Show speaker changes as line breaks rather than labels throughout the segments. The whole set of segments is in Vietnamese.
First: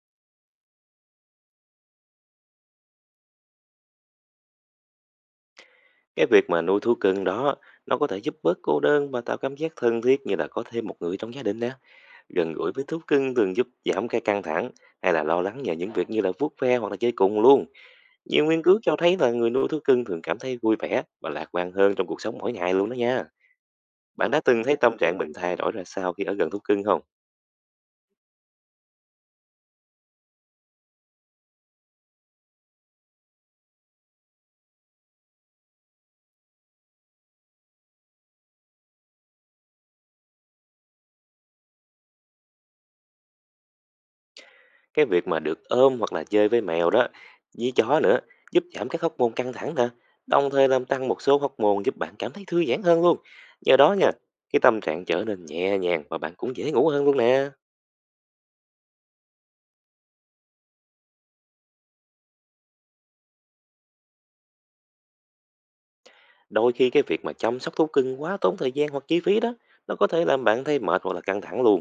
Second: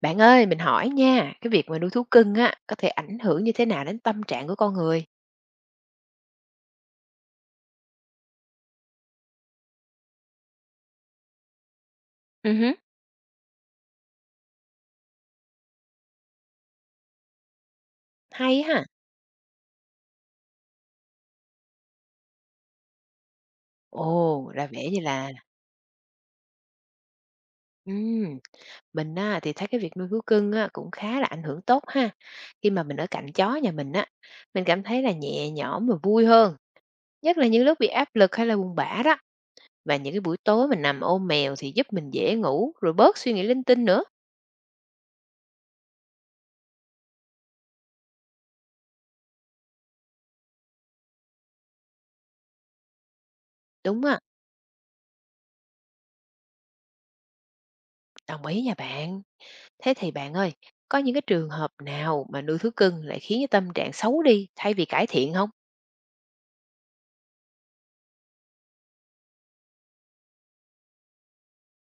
Bạn ơi, mình hỏi nha, cái việc mà nuôi thú cưng á, có thể ảnh hưởng như thế nào đến tâm trạng của con người?
Cái việc mà nuôi thú cưng đó nó có thể giúp bớt cô đơn và tạo cảm giác thân thiết như là có thêm một người trong gia đình nè. Gần
Ừ
gũi
hứ.
với thú cưng thường giúp giảm cái căng thẳng hay là lo lắng nhờ những việc như là vuốt ve hoặc là chơi cùng luôn. Nhiều nghiên
Hay
cứu
ha.
cho thấy là người nuôi thú cưng thường cảm thấy vui vẻ và lạc quan hơn trong cuộc sống mỗi ngày luôn đó nha. Bạn đã
Ồ,
từng
ra
thấy
vẻ
tâm
như
trạng
là
mình thay đổi ra sao khi ở gần thú cưng không?
ừm, mình á, thì thấy cái việc nuôi thú cưng á, cũng khá là ảnh hưởng tốt ha. Khi mà mình ở cạnh chó nhà mình á, mình cảm thấy là nhẹ nhõm và vui hơn. Nhất là những lúc bị áp lực hay là buồn bã đó. Và những cái buổi tối mình nằm ôm mèo thì giúp mình dễ ngủ rồi bớt suy nghĩ linh tinh nữa.
Cái việc mà được ôm hoặc là chơi với mèo đó với chó nữa giúp giảm các hóc môn căng thẳng nè, đồng thời làm tăng một số hóc môn giúp bạn cảm thấy thư giãn hơn luôn. Nhờ đó
Đúng
nha,
á,
cái tâm trạng trở nên nhẹ nhàng và bạn cũng dễ ngủ hơn luôn nè.
đồng ý nha bạn. Thế thì bạn ơi, có những cái trường hợp nào mà nuôi thú cưng lại khiến cái tâm trạng xấu đi thay vì cải thiện không?
Đôi khi cái việc mà chăm sóc thú cưng quá tốn thời gian hoặc chi phí đó, nó có thể làm bạn thấy mệt hoặc là căng thẳng luôn.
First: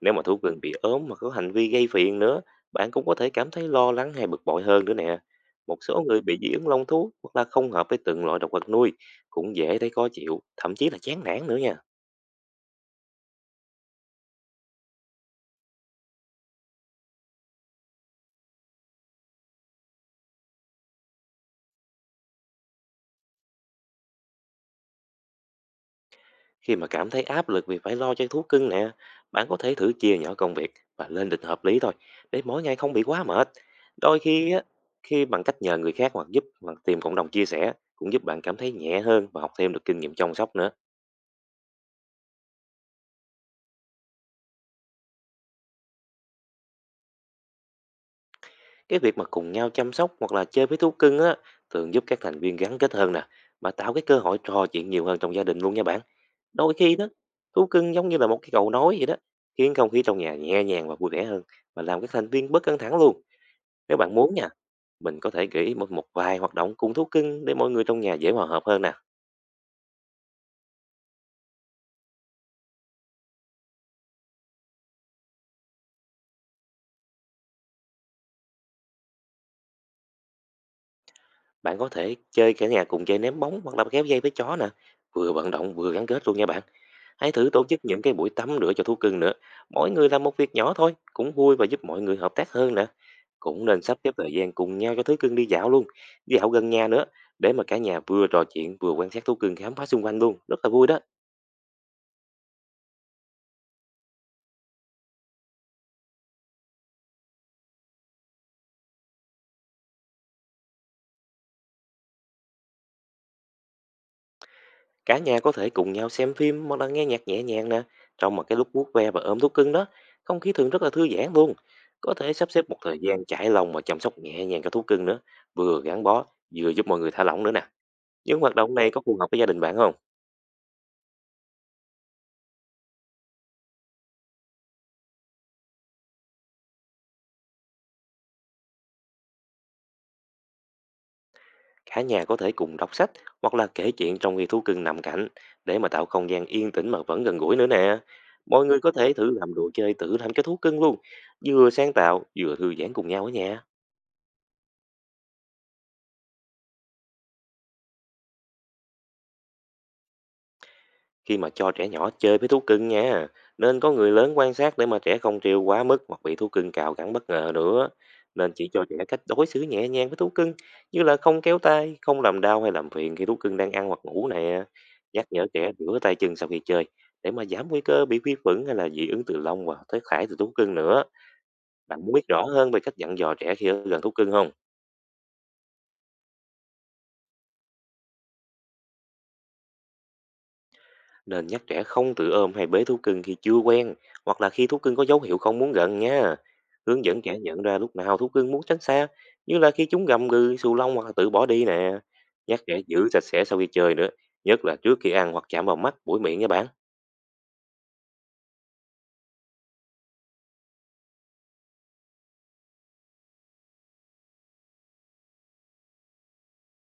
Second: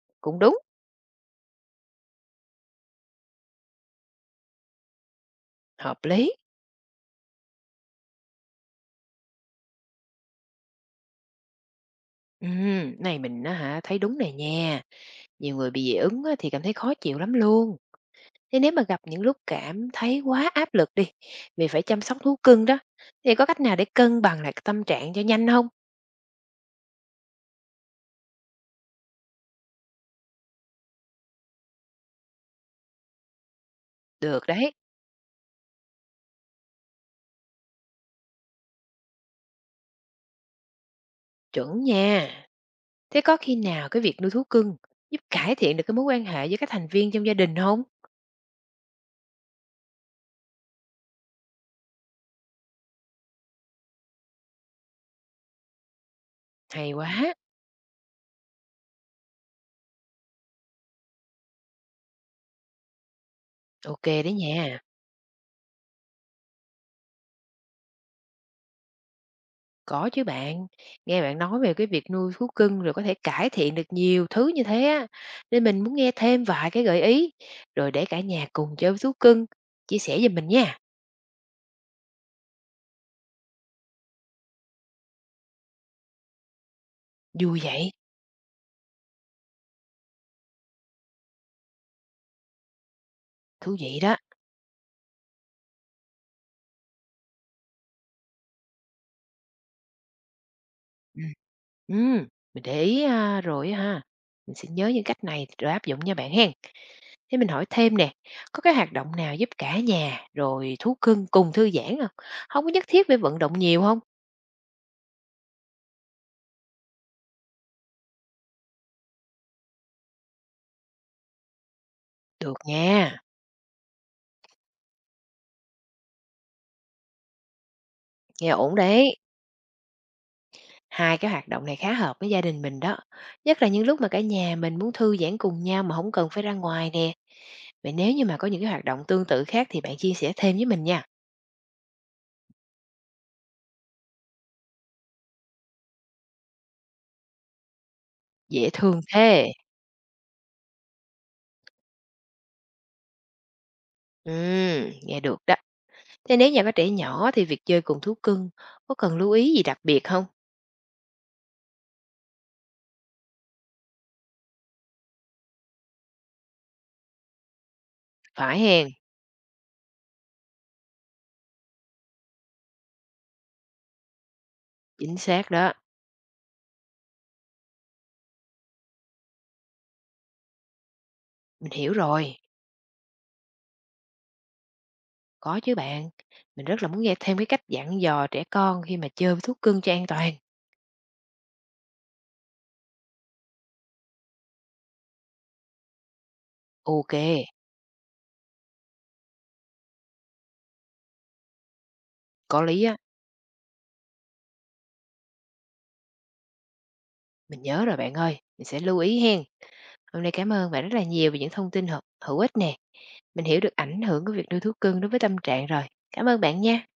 Nếu mà thú
Cũng đúng,
cưng bị ốm mà có hành vi gây phiền nữa, bạn cũng có thể cảm thấy lo lắng hay bực bội hơn nữa nè. Một
hợp
số người
lý.
bị dị ứng lông thú hoặc là không hợp với từng loại động vật nuôi cũng dễ thấy khó chịu, thậm chí là chán nản nữa nha.
Này mình á hả, thấy đúng này nha. Nhiều người bị dị ứng á thì cảm thấy khó chịu lắm luôn. Thế nếu mà gặp những lúc cảm thấy quá áp lực đi, vì phải chăm sóc thú cưng đó, thì có cách nào để cân bằng lại cái tâm trạng cho nhanh không?
Khi mà cảm thấy áp lực vì phải lo cho thú cưng nè, bạn có thể thử chia nhỏ công việc và lên lịch hợp lý thôi, để mỗi ngày không bị quá mệt. Đôi
Được
khi á,
đấy,
khi bằng cách nhờ người khác hoặc giúp hoặc tìm cộng đồng chia sẻ cũng giúp bạn cảm thấy nhẹ hơn và học thêm được kinh nghiệm chăm sóc nữa.
chuẩn nha. Thế có khi nào cái việc nuôi thú cưng giúp cải thiện được cái mối quan hệ với các thành viên trong gia đình không?
Cái việc mà cùng nhau chăm sóc hoặc là chơi với thú cưng á thường giúp các thành viên gắn kết hơn nè, và tạo cái cơ hội trò chuyện nhiều hơn trong gia đình luôn nha bạn. Đôi
Hay
khi đó,
quá,
thú cưng giống như là một cái cầu nối vậy đó, khiến không khí trong nhà nhẹ nhàng và vui vẻ hơn và làm các thành viên bớt căng thẳng luôn. Nếu
OK
bạn
đấy
muốn nha,
nha.
mình có thể gợi ý một một vài hoạt động cùng thú cưng để mọi người trong nhà dễ hòa hợp hơn nè.
Có chứ bạn, nghe bạn nói về cái việc nuôi thú cưng rồi có thể cải thiện được nhiều thứ như thế á, nên mình muốn nghe thêm vài cái gợi ý, rồi để cả nhà cùng chơi với thú cưng, chia sẻ giùm mình nha.
Bạn có thể chơi cả nhà cùng chơi ném bóng hoặc là kéo dây với chó nè. Vừa vận động vừa gắn kết luôn nha bạn. Hãy thử
Vui
tổ chức
vậy,
những cái buổi tắm rửa cho thú cưng nữa. Mỗi người làm một việc nhỏ thôi, cũng vui và giúp mọi người hợp tác hơn nè. Cũng
thú
nên sắp
vị
xếp
đó.
thời gian cùng nhau cho thú cưng đi dạo luôn. Dạo gần nhà nữa, để mà cả nhà vừa trò chuyện vừa quan sát thú cưng khám phá xung quanh luôn. Rất là vui đó.
Ừ, ừ, mình để ý à, rồi á ha, mình sẽ nhớ những cách này rồi áp dụng nha bạn hen. Thế mình hỏi thêm nè, có cái hoạt động nào giúp cả nhà rồi thú cưng cùng thư giãn không? Không có nhất thiết phải vận động nhiều không?
Cả nhà có thể cùng nhau xem phim hoặc là nghe nhạc nhẹ nhàng nè, trong một cái lúc vuốt ve và ôm thú cưng đó không khí thường rất là thư giãn luôn. Có thể sắp
Được
xếp một thời
nha,
gian trải lòng và chăm sóc nhẹ nhàng cho thú cưng nữa, vừa gắn bó vừa giúp mọi người thả lỏng nữa nè. Những
nghe
hoạt
ổn
động này có
đấy.
phù hợp với gia đình bạn không?
Hai cái hoạt động này khá hợp với gia đình mình đó, nhất là những lúc mà cả nhà mình muốn thư giãn cùng nhau mà không cần phải ra ngoài nè. Vậy nếu như mà có những cái hoạt động tương tự khác thì bạn chia sẻ thêm với mình nha.
Cả nhà có thể cùng đọc sách hoặc là kể chuyện trong khi thú cưng nằm cạnh, để mà tạo không gian yên tĩnh mà vẫn gần gũi nữa nè. Mọi
Dễ
người có
thương
thể thử
thế!
làm đồ chơi tự làm cho thú cưng luôn, vừa sáng tạo vừa thư giãn cùng nhau ở nhà.
Nghe được đó. Thế nếu nhà có trẻ nhỏ thì việc chơi cùng thú cưng có cần lưu ý gì đặc biệt không?
Khi mà cho trẻ nhỏ chơi với thú cưng nha, nên có người lớn quan sát để mà trẻ không trêu quá mức hoặc bị thú cưng cào cắn bất ngờ nữa. Nên
Phải
chỉ cho
hén,
trẻ cách đối xử nhẹ nhàng với thú cưng, như là không kéo tay, không làm đau hay làm phiền khi thú cưng đang ăn hoặc ngủ nè.
chính
Nhắc nhở
xác
trẻ
đó,
rửa tay chân sau khi chơi, để mà giảm nguy cơ bị vi khuẩn hay là dị ứng từ lông và tới thải từ thú cưng nữa.
mình hiểu
Bạn muốn biết
rồi.
rõ hơn về cách dặn dò trẻ khi ở gần thú cưng không?
Có chứ bạn, mình rất là muốn nghe thêm cái cách dặn dò trẻ con khi mà chơi với thú cưng cho an toàn.
Nên nhắc trẻ không tự ôm hay bế thú cưng khi chưa quen, hoặc là khi thú cưng có dấu hiệu không muốn gần nha. Hướng
Ok,
dẫn trẻ nhận ra lúc nào thú cưng muốn tránh xa, như là khi chúng gầm gừ, xù lông hoặc là tự bỏ đi nè. Nhắc
có
trẻ
lý á,
giữ sạch sẽ sau khi chơi nữa, nhất là trước khi ăn hoặc chạm vào mắt, mũi miệng nha bạn.
mình nhớ rồi bạn ơi, mình sẽ lưu ý hén. Hôm nay cảm ơn bạn rất là nhiều về những thông tin hữu hữu ích nè. Mình hiểu được ảnh hưởng của việc nuôi thú cưng đối với tâm trạng rồi. Cảm ơn bạn nha.